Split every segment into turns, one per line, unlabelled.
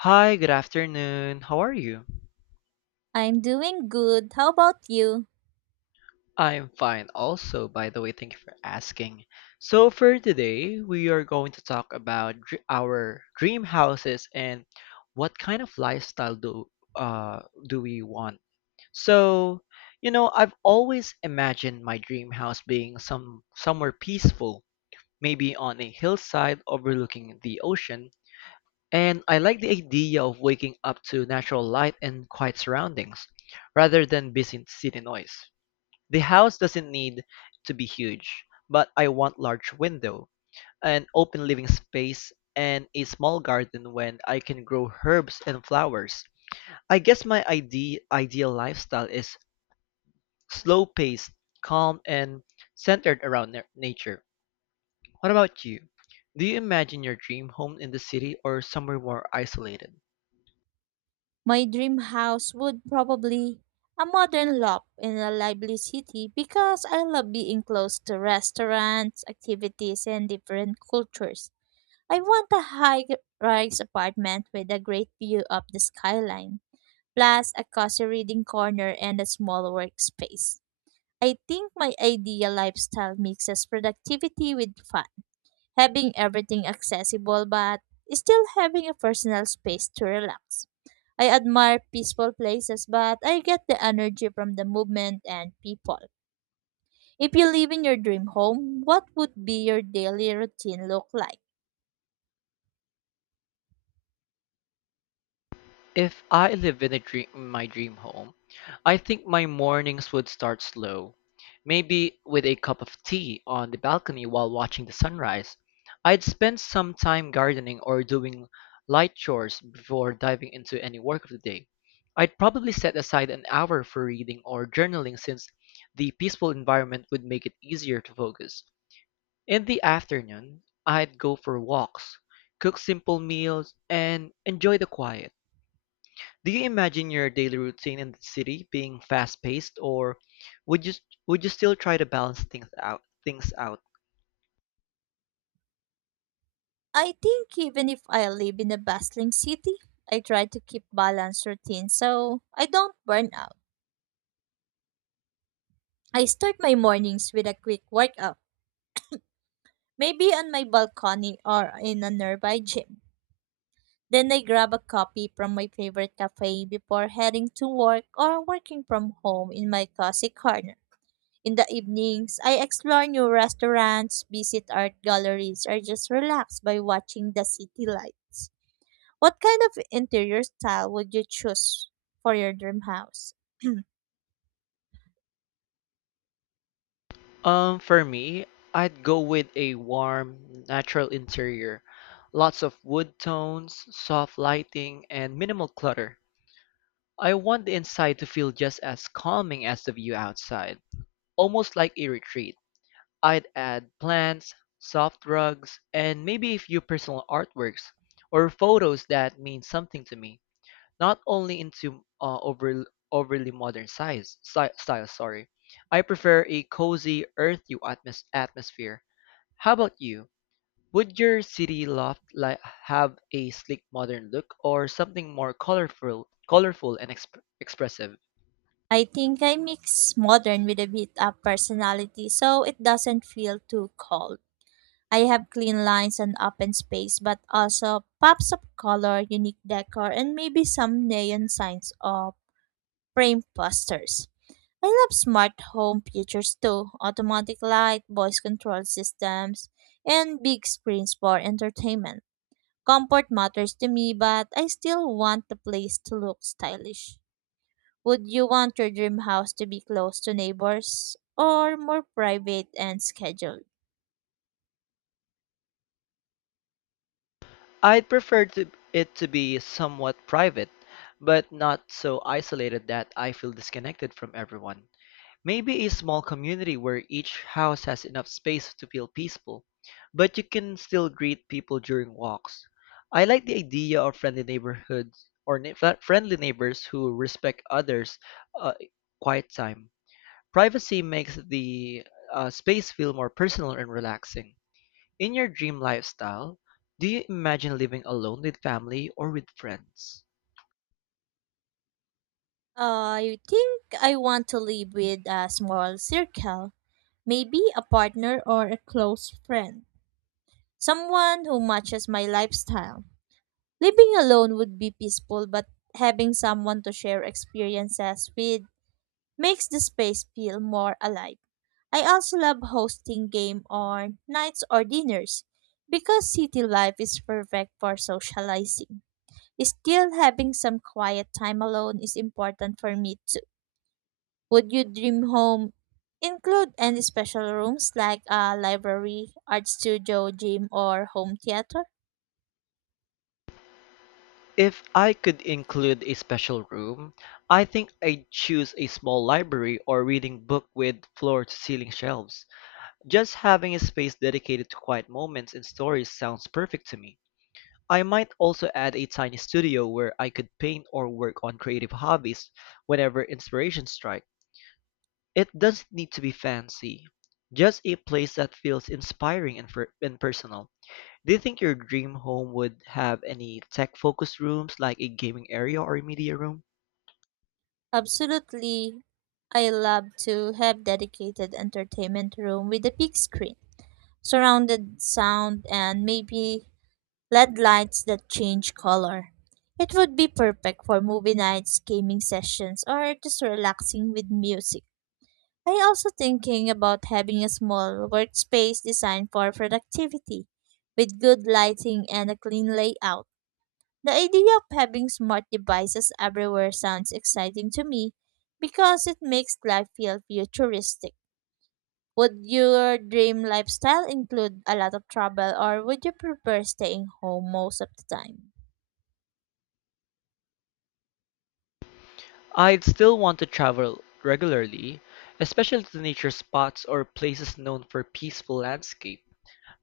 Hi, good afternoon. How are you?
I'm doing good. How about you?
I'm fine also, by the way, thank you for asking. So for today, we are going to talk about our dream houses and what kind of lifestyle uh do we want. So, I've always imagined my dream house being somewhere peaceful, maybe on a hillside overlooking the ocean. And I like the idea of waking up to natural light and quiet surroundings, rather than busy city noise. The house doesn't need to be huge, but I want large window, an open living space, and a small garden when I can grow herbs and flowers. I guess my ideal lifestyle is slow-paced, calm, and centered around nature. What about you? Do you imagine your dream home in the city or somewhere more isolated?
My dream house would probably a modern loft in a lively city because I love being close to restaurants, activities, and different cultures. I want a high-rise apartment with a great view of the skyline, plus a cozy reading corner and a small workspace. I think my ideal lifestyle mixes productivity with fun having everything accessible but still having a personal space to relax. I admire peaceful places, but I get the energy from the movement and people. If you live in your dream home, what would be your daily routine look like?
If I live in a dream, my dream home, I think my mornings would start slow. Maybe with a cup of tea on the balcony while watching the sunrise. I'd spend some time gardening or doing light chores before diving into any work of the day. I'd probably set aside an hour for reading or journaling since the peaceful environment would make it easier to focus. In the afternoon, I'd go for walks, cook simple meals, and enjoy the quiet. Do you imagine your daily routine in the city being fast-paced, or would you would you still try to balance things out?
I think even if I live in a bustling city, I try to keep balanced routine so I don't burn out. I start my mornings with a quick workout, maybe on my balcony or in a nearby gym. Then I grab a copy from my favorite cafe before heading to work or working from home in my cozy corner. In the evenings, I explore new restaurants, visit art galleries, or just relax by watching the city lights. What kind of interior style would you choose for your dream house?
For me, I'd go with a warm, natural interior, lots of wood tones, soft lighting, and minimal clutter. I want the inside to feel just as calming as the view outside, almost like a retreat. I'd add plants, soft rugs, and maybe a few personal artworks or photos that mean something to me. Not only into overly modern size, style. Sorry, I prefer a cozy, earthy atmosphere. How about you? Would your city loft have a sleek, modern look, or something more colorful and expressive?
I think I mix modern with a bit of personality so it doesn't feel too cold. I have clean lines and open space, but also pops of color, unique decor, and maybe some neon signs or frame posters. I love smart home features too, automatic light, voice control systems, and big screens for entertainment. Comfort matters to me, but I still want the place to look stylish. Would you want your dream house to be close to neighbors or more private and scheduled?
I'd prefer it to be somewhat private, but not so isolated that I feel disconnected from everyone. Maybe a small community where each house has enough space to feel peaceful, but you can still greet people during walks. I like the idea of friendly neighborhoods or friendly neighbors who respect others' uh, quiet time. Privacy makes the space feel more personal and relaxing. In your dream lifestyle, do you imagine living alone with family or with friends?
I think I want to live with a small circle, maybe a partner or a close friend, someone who matches my lifestyle. Living alone would be peaceful, but having someone to share experiences with makes the space feel more alive. I also love hosting game or nights or dinners because city life is perfect for socializing. Still having some quiet time alone is important for me too. Would your dream home include any special rooms like a library, art studio, gym, or home theater?
If I could include a special room, I think I'd choose a small library or reading book with floor-to-ceiling shelves. Just having a space dedicated to quiet moments and stories sounds perfect to me. I might also add a tiny studio where I could paint or work on creative hobbies whenever inspiration strikes. It doesn't need to be fancy, just a place that feels inspiring and personal. Do you think your dream home would have any tech-focused rooms like a gaming area or a media room?
Absolutely. I love to have dedicated entertainment room with a big screen, surrounded sound and maybe LED lights that change color. It would be perfect for movie nights, gaming sessions, or just relaxing with music. I also thinking about having a small workspace designed for productivity with good lighting and a clean layout. The idea of having smart devices everywhere sounds exciting to me because it makes life feel futuristic. Would your dream lifestyle include a lot of travel or would you prefer staying home most of the time?
I'd still want to travel regularly, especially to nature spots or places known for peaceful landscape.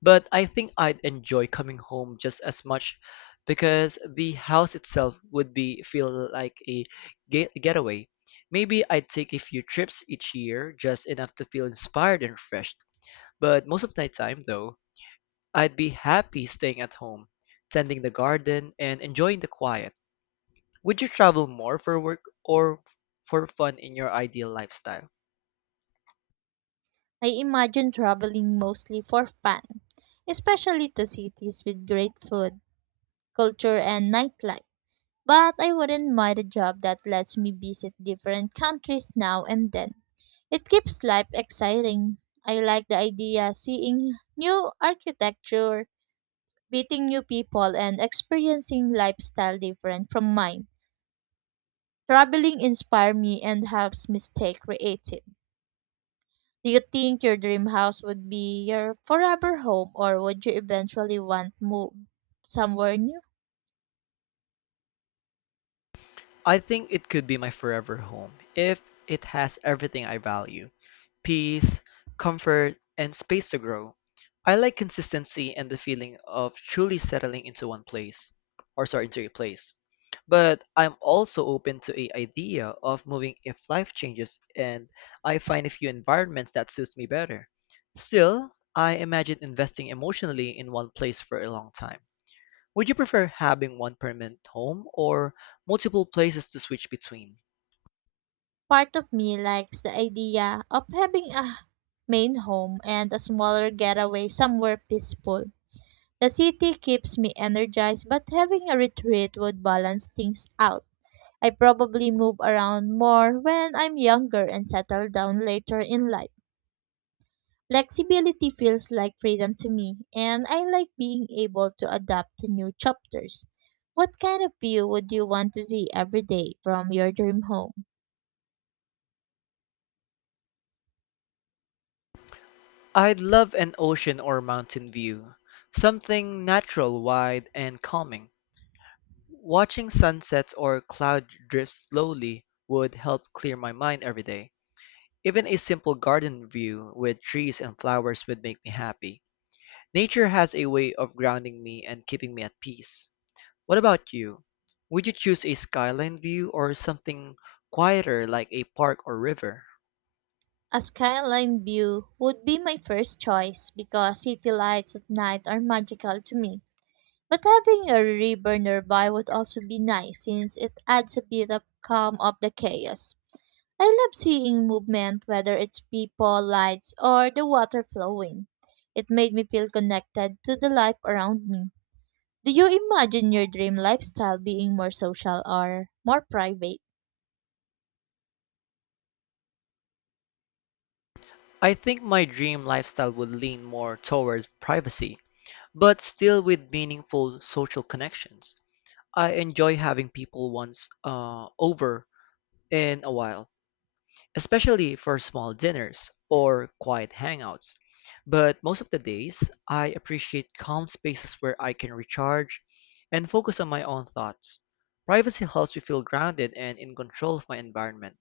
But I think I'd enjoy coming home just as much because the house itself would be feel like a getaway. Maybe I'd take a few trips each year, just enough to feel inspired and refreshed. But most of the time though, I'd be happy staying at home, tending the garden and enjoying the quiet. Would you travel more for work or for fun in your ideal lifestyle?
I imagine traveling mostly for fun, especially to cities with great food, culture, and nightlife. But I wouldn't mind a job that lets me visit different countries now and then. It keeps life exciting. I like the idea seeing new architecture, meeting new people and experiencing lifestyle different from mine. Traveling inspires me and helps me stay creative. Do you think your dream house would be your forever home or would you eventually want to move somewhere new?
I think it could be my forever home if it has everything I value: peace, comfort, and space to grow. I like consistency and the feeling of truly settling into one place, or sorry, into a place. But I'm also open to a idea of moving if life changes and I find a few environments that suits me better. Still, I imagine investing emotionally in one place for a long time. Would you prefer having one permanent home or multiple places to switch between?
Part of me likes the idea of having a main home and a smaller getaway somewhere peaceful. The city keeps me energized, but having a retreat would balance things out. I probably move around more when I'm younger and settle down later in life. Flexibility feels like freedom to me, and I like being able to adapt to new chapters. What kind of view would you want to see every day from your dream home?
I'd love an ocean or mountain view, something natural, wide, and calming. Watching sunsets or cloud drift slowly would help clear my mind every day. Even a simple garden view with trees and flowers would make me happy. Nature has a way of grounding me and keeping me at peace. What about you? Would you choose a skyline view or something quieter like a park or river?
A skyline view would be my first choice because city lights at night are magical to me. But having a river nearby would also be nice since it adds a bit of calm of the chaos. I love seeing movement, whether it's people, lights, or the water flowing. It made me feel connected to the life around me. Do you imagine your dream lifestyle being more social or more private?
I think my dream lifestyle would lean more towards privacy, but still with meaningful social connections. I enjoy having people once over in a while, especially for small dinners or quiet hangouts. But most of the days, I appreciate calm spaces where I can recharge and focus on my own thoughts. Privacy helps me feel grounded and in control of my environment.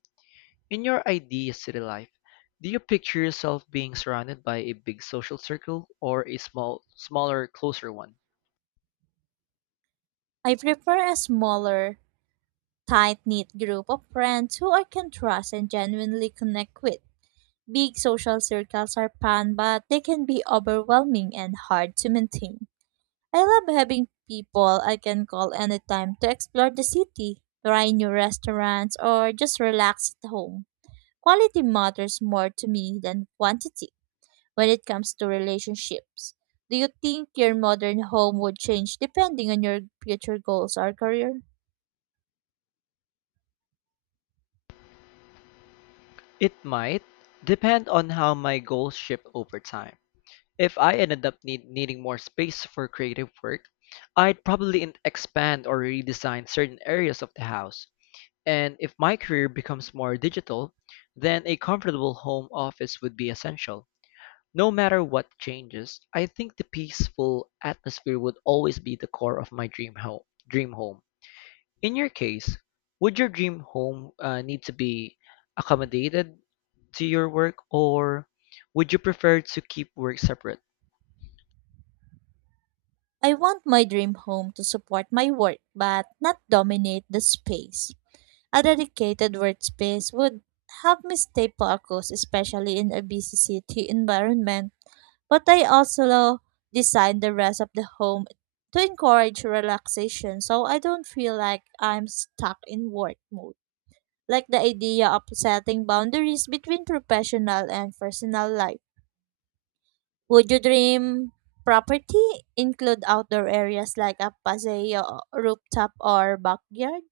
In your ideal city life, do you picture yourself being surrounded by a big social circle or a smaller, closer one?
I prefer a smaller, tight knit group of friends who I can trust and genuinely connect with. Big social circles are fun, but they can be overwhelming and hard to maintain. I love having people I can call anytime to explore the city, try new restaurants, or just relax at home. Quality matters more to me than quantity when it comes to relationships. Do you think your modern home would change depending on your future goals or career?
It might depend on how my goals shift over time. If I ended up needing more space for creative work, I'd probably expand or redesign certain areas of the house. And if my career becomes more digital, then a comfortable home office would be essential. No matter what changes, I think the peaceful atmosphere would always be the core of my dream home. In your case, would your dream home need to be accommodated to your work, or would you prefer to keep work separate?
I want my dream home to support my work but not dominate the space. A dedicated workspace would help me stay focused, especially in a busy city environment. But I also design the rest of the home to encourage relaxation so I don't feel like I'm stuck in work mode. Like the idea of setting boundaries between professional and personal life. Would your dream property include outdoor areas like a paseo, rooftop, or backyard?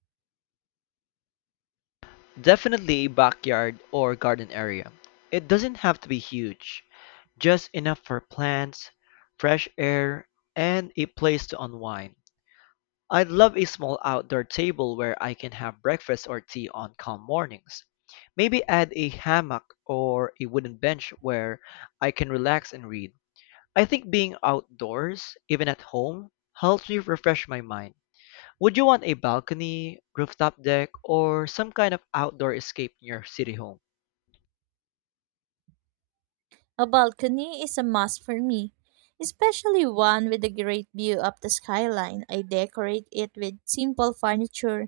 Definitely a backyard or garden area. It doesn't have to be huge, just enough for plants, fresh air, and a place to unwind. I'd love a small outdoor table where I can have breakfast or tea on calm mornings. Maybe add a hammock or a wooden bench where I can relax and read. I think being outdoors, even at home, helps me refresh my mind. Would you want a balcony, rooftop deck, or some kind of outdoor escape near your city home?
A balcony is a must for me, especially one with a great view of the skyline. I decorate it with simple furniture,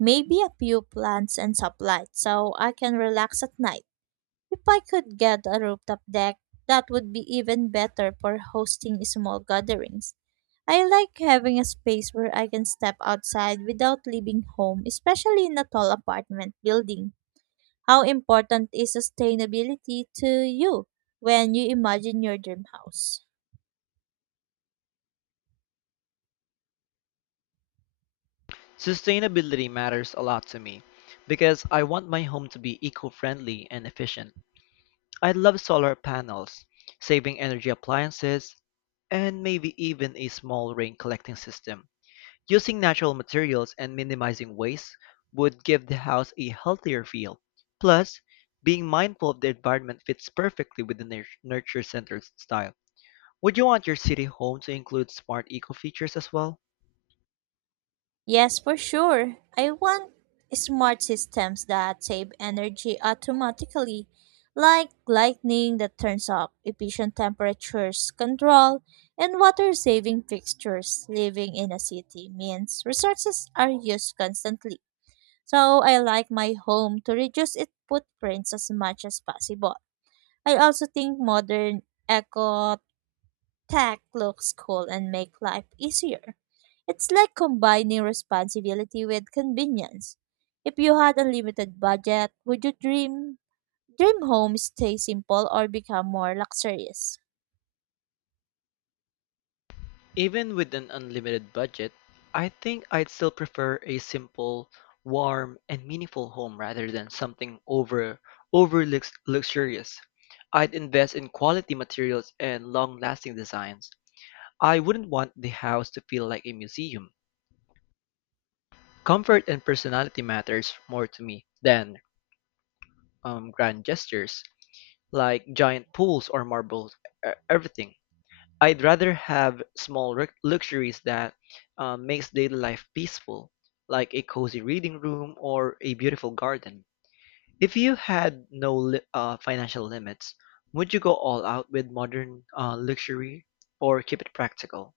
maybe a few plants and supplies, so I can relax at night. If I could get a rooftop deck, that would be even better for hosting small gatherings. I like having a space where I can step outside without leaving home, especially in a tall apartment building. How important is sustainability to you when you imagine your dream house?
Sustainability matters a lot to me because I want my home to be eco-friendly and efficient. I love solar panels, saving energy appliances, and maybe even a small rain collecting system. Using natural materials and minimizing waste would give the house a healthier feel. Plus, being mindful of the environment fits perfectly with the nurture center style. Would you want your city home to include smart eco features as well?
Yes, for sure. I want smart systems that save energy automatically, like lighting that turns off, efficient temperatures control, and water saving fixtures. Living in a city means resources are used constantly. So I like my home to reduce its footprints as much as possible. I also think modern eco tech looks cool and make life easier. It's like combining responsibility with convenience. If you had unlimited budget, would you dream home stay simple or become more luxurious?
Even with an unlimited budget, I think I'd still prefer a simple, warm, and meaningful home rather than something overly luxurious. I'd invest in quality materials and long-lasting designs. I wouldn't want the house to feel like a museum. Comfort and personality matters more to me than grand gestures like giant pools or marble everything. I'd rather have small luxuries that makes daily life peaceful, like a cozy reading room or a beautiful garden. If you had no financial limits, would you go all out with modern luxury or keep it practical?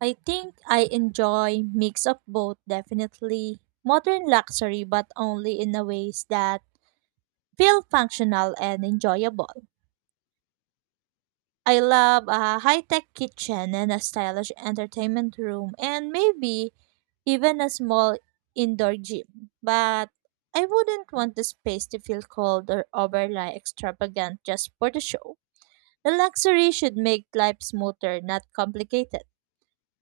I think I enjoy mix of both definitely. Modern luxury but only in a ways that feel functional and enjoyable. I love a high tech kitchen and a stylish entertainment room and maybe even a small indoor gym. But I wouldn't want the space to feel cold or overly extravagant just for the show. The luxury should make life smoother, not complicated.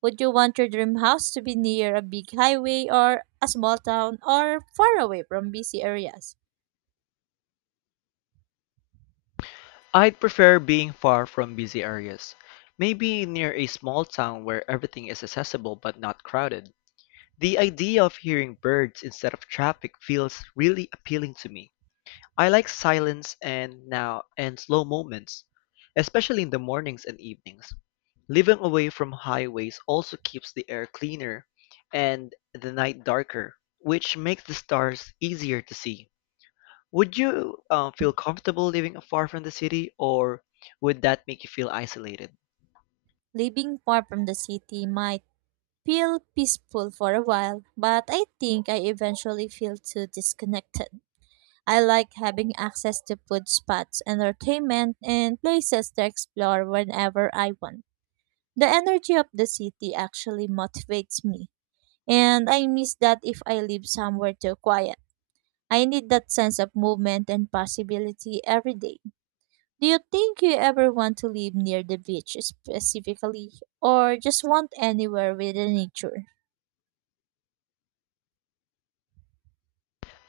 Would you want your dream house to be near a big highway or a small town or far away from busy areas?
I'd prefer being far from busy areas, maybe near a small town where everything is accessible but not crowded. The idea of hearing birds instead of traffic feels really appealing to me. I like silence and now and slow moments, especially in the mornings and evenings. Living away from highways also keeps the air cleaner and the night darker, which makes the stars easier to see. Would you feel comfortable living far from the city, or would that make you feel isolated?
Living far from the city might feel peaceful for a while, but I think I eventually feel too disconnected. I like having access to food spots, entertainment, and places to explore whenever I want. The energy of the city actually motivates me, and I miss that if I live somewhere too quiet. I need that sense of movement and possibility every day. Do you think you ever want to live near the beach specifically, or just want anywhere with the nature?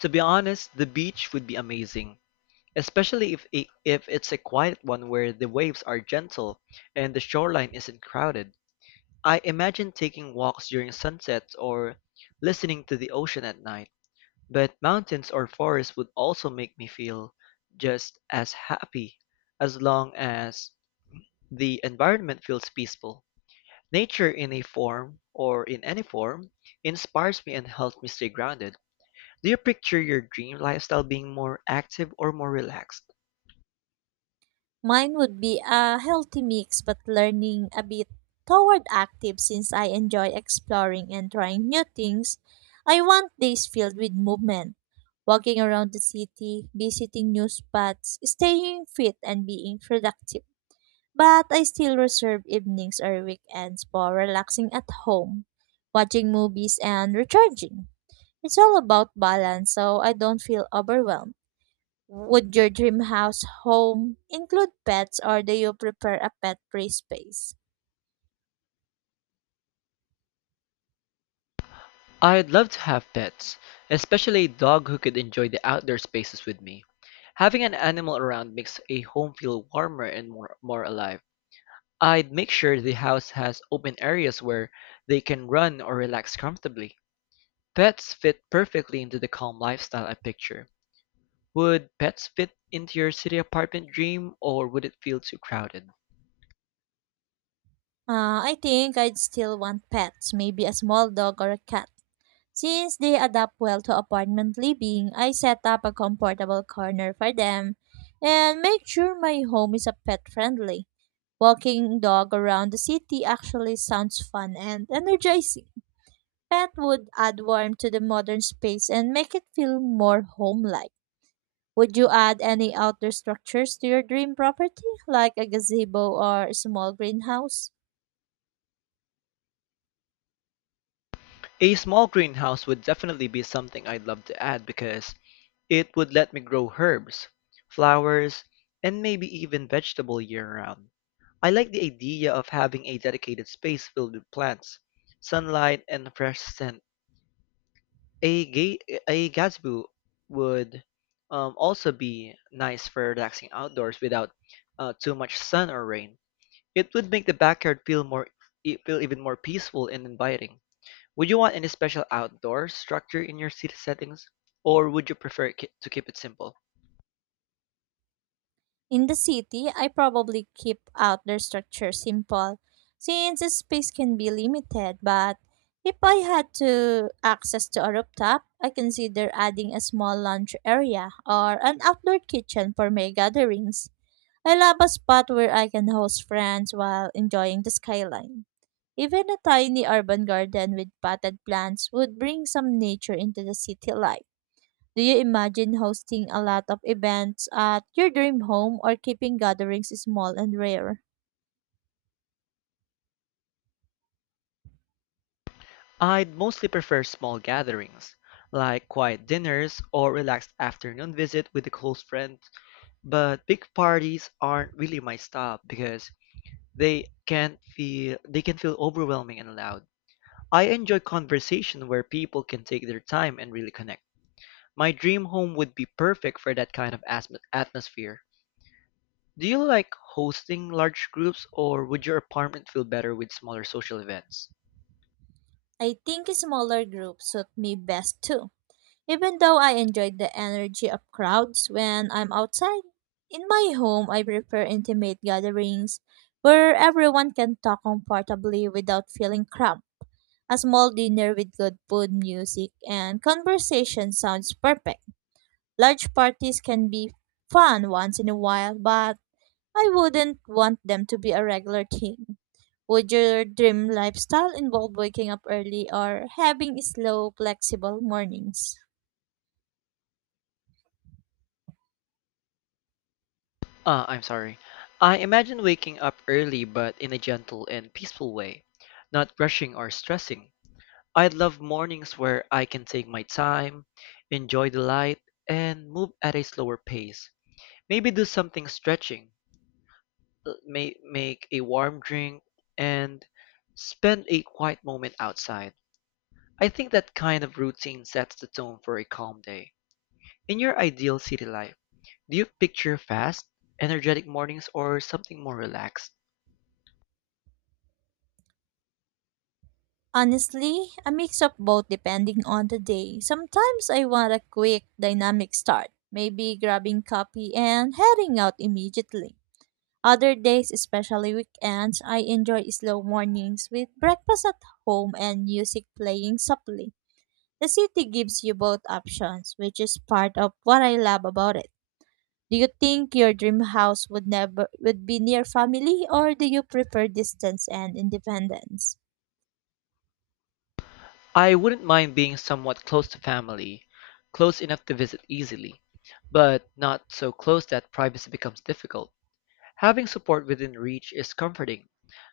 To be honest, the beach would be amazing, especially if it's a quiet one where the waves are gentle and the shoreline isn't crowded. I imagine taking walks during sunsets or listening to the ocean at night. But mountains or forests would also make me feel just as happy as long as the environment feels peaceful. Nature in any form inspires me and helps me stay grounded. Do you picture your dream lifestyle being more active or more relaxed?
Mine would be a healthy mix, but learning a bit toward active since I enjoy exploring and trying new things. I want days filled with movement, walking around the city, visiting new spots, staying fit, and being productive. But I still reserve evenings or weekends for relaxing at home, watching movies, and recharging. It's all about balance, so I don't feel overwhelmed. Would your dream house home include pets or do you prefer a pet free space?
I'd love to have pets, especially a dog who could enjoy the outdoor spaces with me. Having an animal around makes a home feel warmer and more alive. I'd make sure the house has open areas where they can run or relax comfortably. Pets fit perfectly into the calm lifestyle I picture. Would pets fit into your city apartment dream or would it feel too crowded?
I think I'd still want pets, maybe a small dog or a cat. Since they adapt well to apartment living, I set up a comfortable corner for them and make sure my home is a pet friendly. Walking dog around the city actually sounds fun and energizing. Pet would add warmth to the modern space and make it feel more home-like. Would you add any outdoor structures to your dream property, like a gazebo or a small greenhouse?
A small greenhouse would definitely be something I'd love to add because it would let me grow herbs, flowers, and maybe even vegetable year-round. I like the idea of having a dedicated space filled with plants, sunlight, and fresh scent. A, ga- a gazebo would also be nice for relaxing outdoors without too much sun or rain. It would make the backyard feel feel even more peaceful and inviting. Would you want any special outdoor structure in your city settings, or would you prefer to keep it simple?
In the city, I probably keep outdoor structures simple since the space can be limited, but if I had to access to a rooftop, I consider adding a small lounge area or an outdoor kitchen for my gatherings. I love a spot where I can host friends while enjoying the skyline. Even a tiny urban garden with potted plants would bring some nature into the city life. Do you imagine hosting a lot of events at your dream home or keeping gatherings small and rare?
I'd mostly prefer small gatherings, like quiet dinners or relaxed afternoon visit with a close friend, but big parties aren't really my style because they can feel overwhelming and loud. I enjoy conversation where people can take their time and really connect. My dream home would be perfect for that kind of atmosphere. Do you like hosting large groups or would your apartment feel better with smaller social events?
I think smaller groups suit me best too. Even though I enjoyed the energy of crowds when I'm outside, in my home I prefer intimate gatherings where everyone can talk comfortably without feeling cramped. A small dinner with good food, music, and conversation sounds perfect. Large parties can be fun once in a while, but I wouldn't want them to be a regular thing. Would your dream lifestyle involve waking up early or having slow, flexible mornings?
I'm sorry. I imagine waking up early but in a gentle and peaceful way, not rushing or stressing. I'd love mornings where I can take my time, enjoy the light, and move at a slower pace. Maybe do something stretching, may make a warm drink, and spend a quiet moment outside. I think that kind of routine sets the tone for a calm day. In your ideal city life, do you picture fast, energetic mornings or something more relaxed?
Honestly, a mix of both depending on the day. Sometimes I want a quick, dynamic start, maybe grabbing coffee and heading out immediately. Other days, especially weekends, I enjoy slow mornings with breakfast at home and music playing softly. The city gives you both options, which is part of what I love about it. Do you think your dream house would never would be near family or do you prefer distance and independence?
I wouldn't mind being somewhat close to family, close enough to visit easily, but not so close that privacy becomes difficult. Having support within reach is comforting,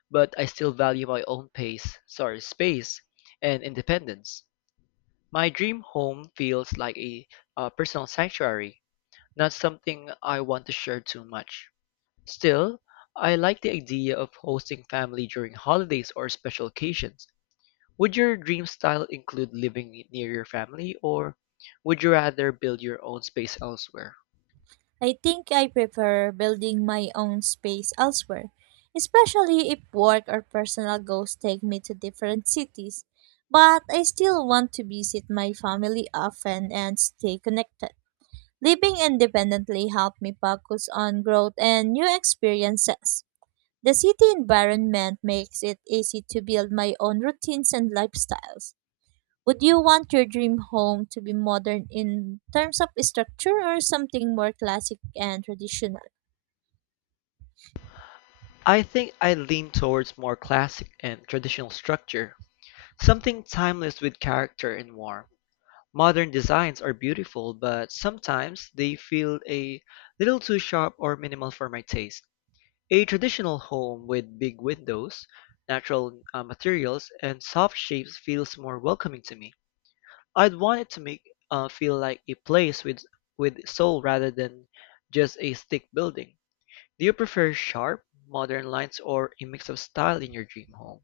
but I still value my own pace, sorry, space and independence. My dream home feels like a personal sanctuary, not something I want to share too much. Still, I like the idea of hosting family during holidays or special occasions. Would your dream style include living near your family, or would you rather build your own space elsewhere?
I think I prefer building my own space elsewhere, especially if work or personal goals take me to different cities. But I still want to visit my family often and stay connected. Living independently helped me focus on growth and new experiences. The city environment makes it easy to build my own routines and lifestyles. Would you want your dream home to be modern in terms of structure or something more classic and traditional?
I think I lean towards more classic and traditional structure, something timeless with character and warmth. Modern designs are beautiful, but sometimes they feel a little too sharp or minimal for my taste. A traditional home with big windows, natural materials, and soft shapes feels more welcoming to me. I'd want it to make feel like a place with soul rather than just a stick building. Do you prefer sharp, modern lines or a mix of style in your dream home?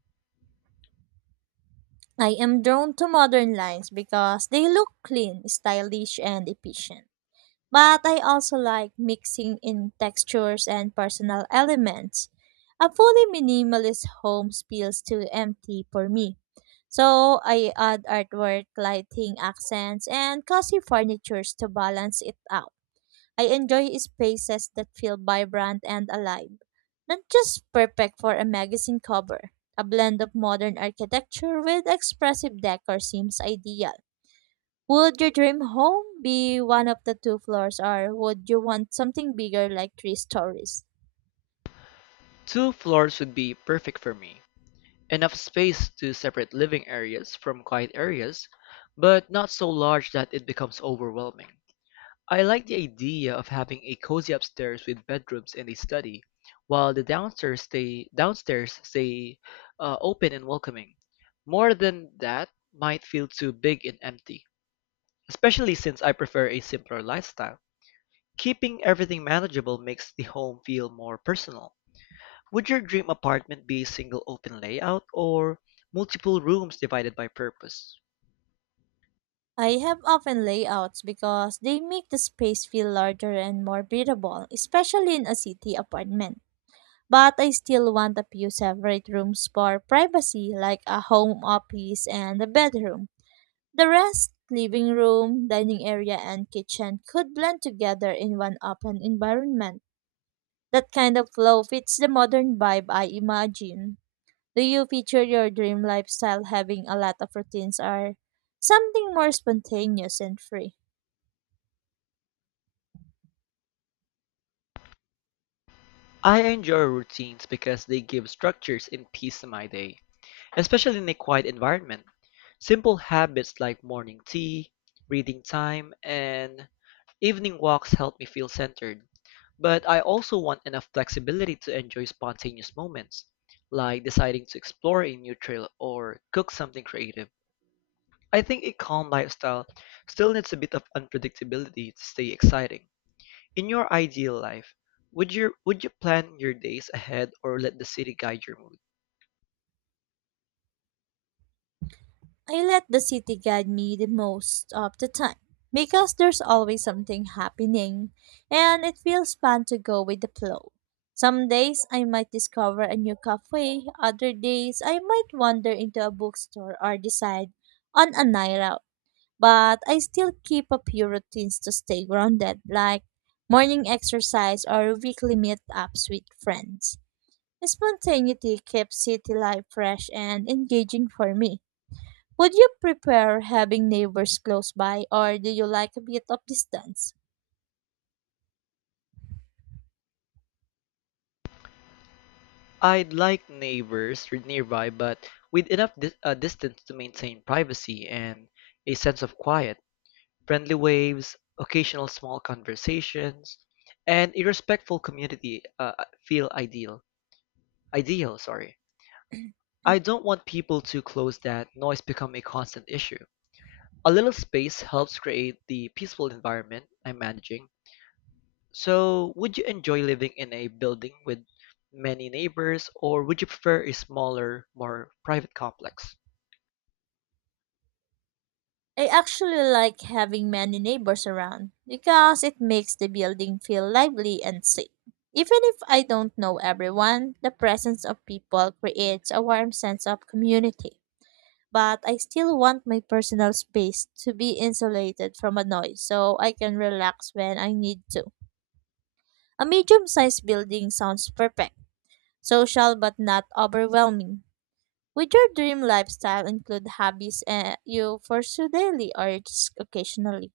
I am drawn to modern lines because they look clean, stylish, and efficient. But I also like mixing in textures and personal elements. A fully minimalist home feels too empty for me. So I add artwork, lighting, accents, and cozy furnitures to balance it out. I enjoy spaces that feel vibrant and alive, not just perfect for a magazine cover. A blend of modern architecture with expressive decor seems ideal. Would your dream home be one of the two floors, or would you want something bigger like three stories?
Two floors would be perfect for me. Enough space to separate living areas from quiet areas, but not so large that it becomes overwhelming. I like the idea of having a cozy upstairs with bedrooms and a study, while the downstairs stay open and welcoming. More than that might feel too big and empty, especially since I prefer a simpler lifestyle. Keeping everything manageable makes the home feel more personal. Would your dream apartment be a single open layout or multiple rooms divided by purpose?
I have open layouts because they make the space feel larger and more breathable, especially in a city apartment. But I still want a few separate rooms for privacy, like a home office and a bedroom. The rest, living room, dining area, and kitchen, could blend together in one open environment. That kind of flow fits the modern vibe I imagine. Do you picture your dream lifestyle having a lot of routines or something more spontaneous and free?
I enjoy routines because they give structures and peace to my day, especially in a quiet environment. Simple habits like morning tea, reading time, and evening walks help me feel centered. But I also want enough flexibility to enjoy spontaneous moments, like deciding to explore a new trail or cook something creative. I think a calm lifestyle still needs a bit of unpredictability to stay exciting. In your ideal life, would you plan your days ahead or let the city guide your mood?
I let the city guide me the most of the time because there's always something happening and it feels fun to go with the flow. Some days I might discover a new cafe, other days I might wander into a bookstore or decide on a night out. But I still keep a few routines to stay grounded, like morning exercise or weekly meetups with friends. Spontaneity keeps city life fresh and engaging for me. Would you prefer having neighbors close by, or do you like a bit of distance?
I'd like neighbors nearby, but with enough distance to maintain privacy and a sense of quiet, friendly waves, occasional small conversations, and a respectful community feel ideal. Ideal, sorry.
I
I don't want people too close that noise become a constant issue. A little space helps create the peaceful environment I'm managing. So, would you enjoy living in a building with many neighbors, or would you prefer a smaller, more private complex?
actually like having many neighbors around because it makes the building feel lively and safe. Even if I don't know everyone, the presence of people creates a warm sense of community. But I still want my personal space to be insulated from a noise so I can relax when I need to. A medium sized building sounds perfect, social but not overwhelming. Would your dream lifestyle include hobbies you pursue daily or just occasionally?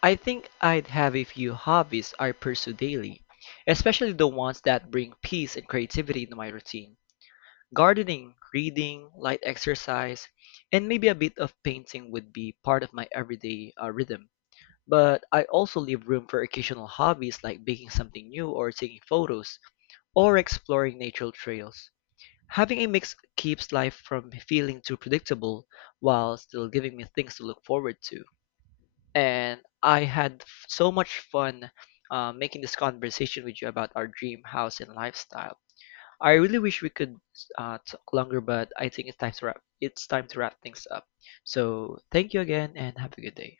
I think I'd have a few hobbies I pursue daily, especially the ones that bring peace and creativity into my routine. Gardening, reading, light exercise, and maybe a bit of painting would be part of my everyday rhythm. But I also leave room for occasional hobbies like baking something new or taking photos or exploring natural trails. Having a mix keeps life from feeling too predictable while still giving me things to look forward to. And I had so much fun making this conversation with you about our dream house and lifestyle. I really wish we could talk longer, but I think it's time to wrap. It's time to wrap things up. So thank you again, and have a good day.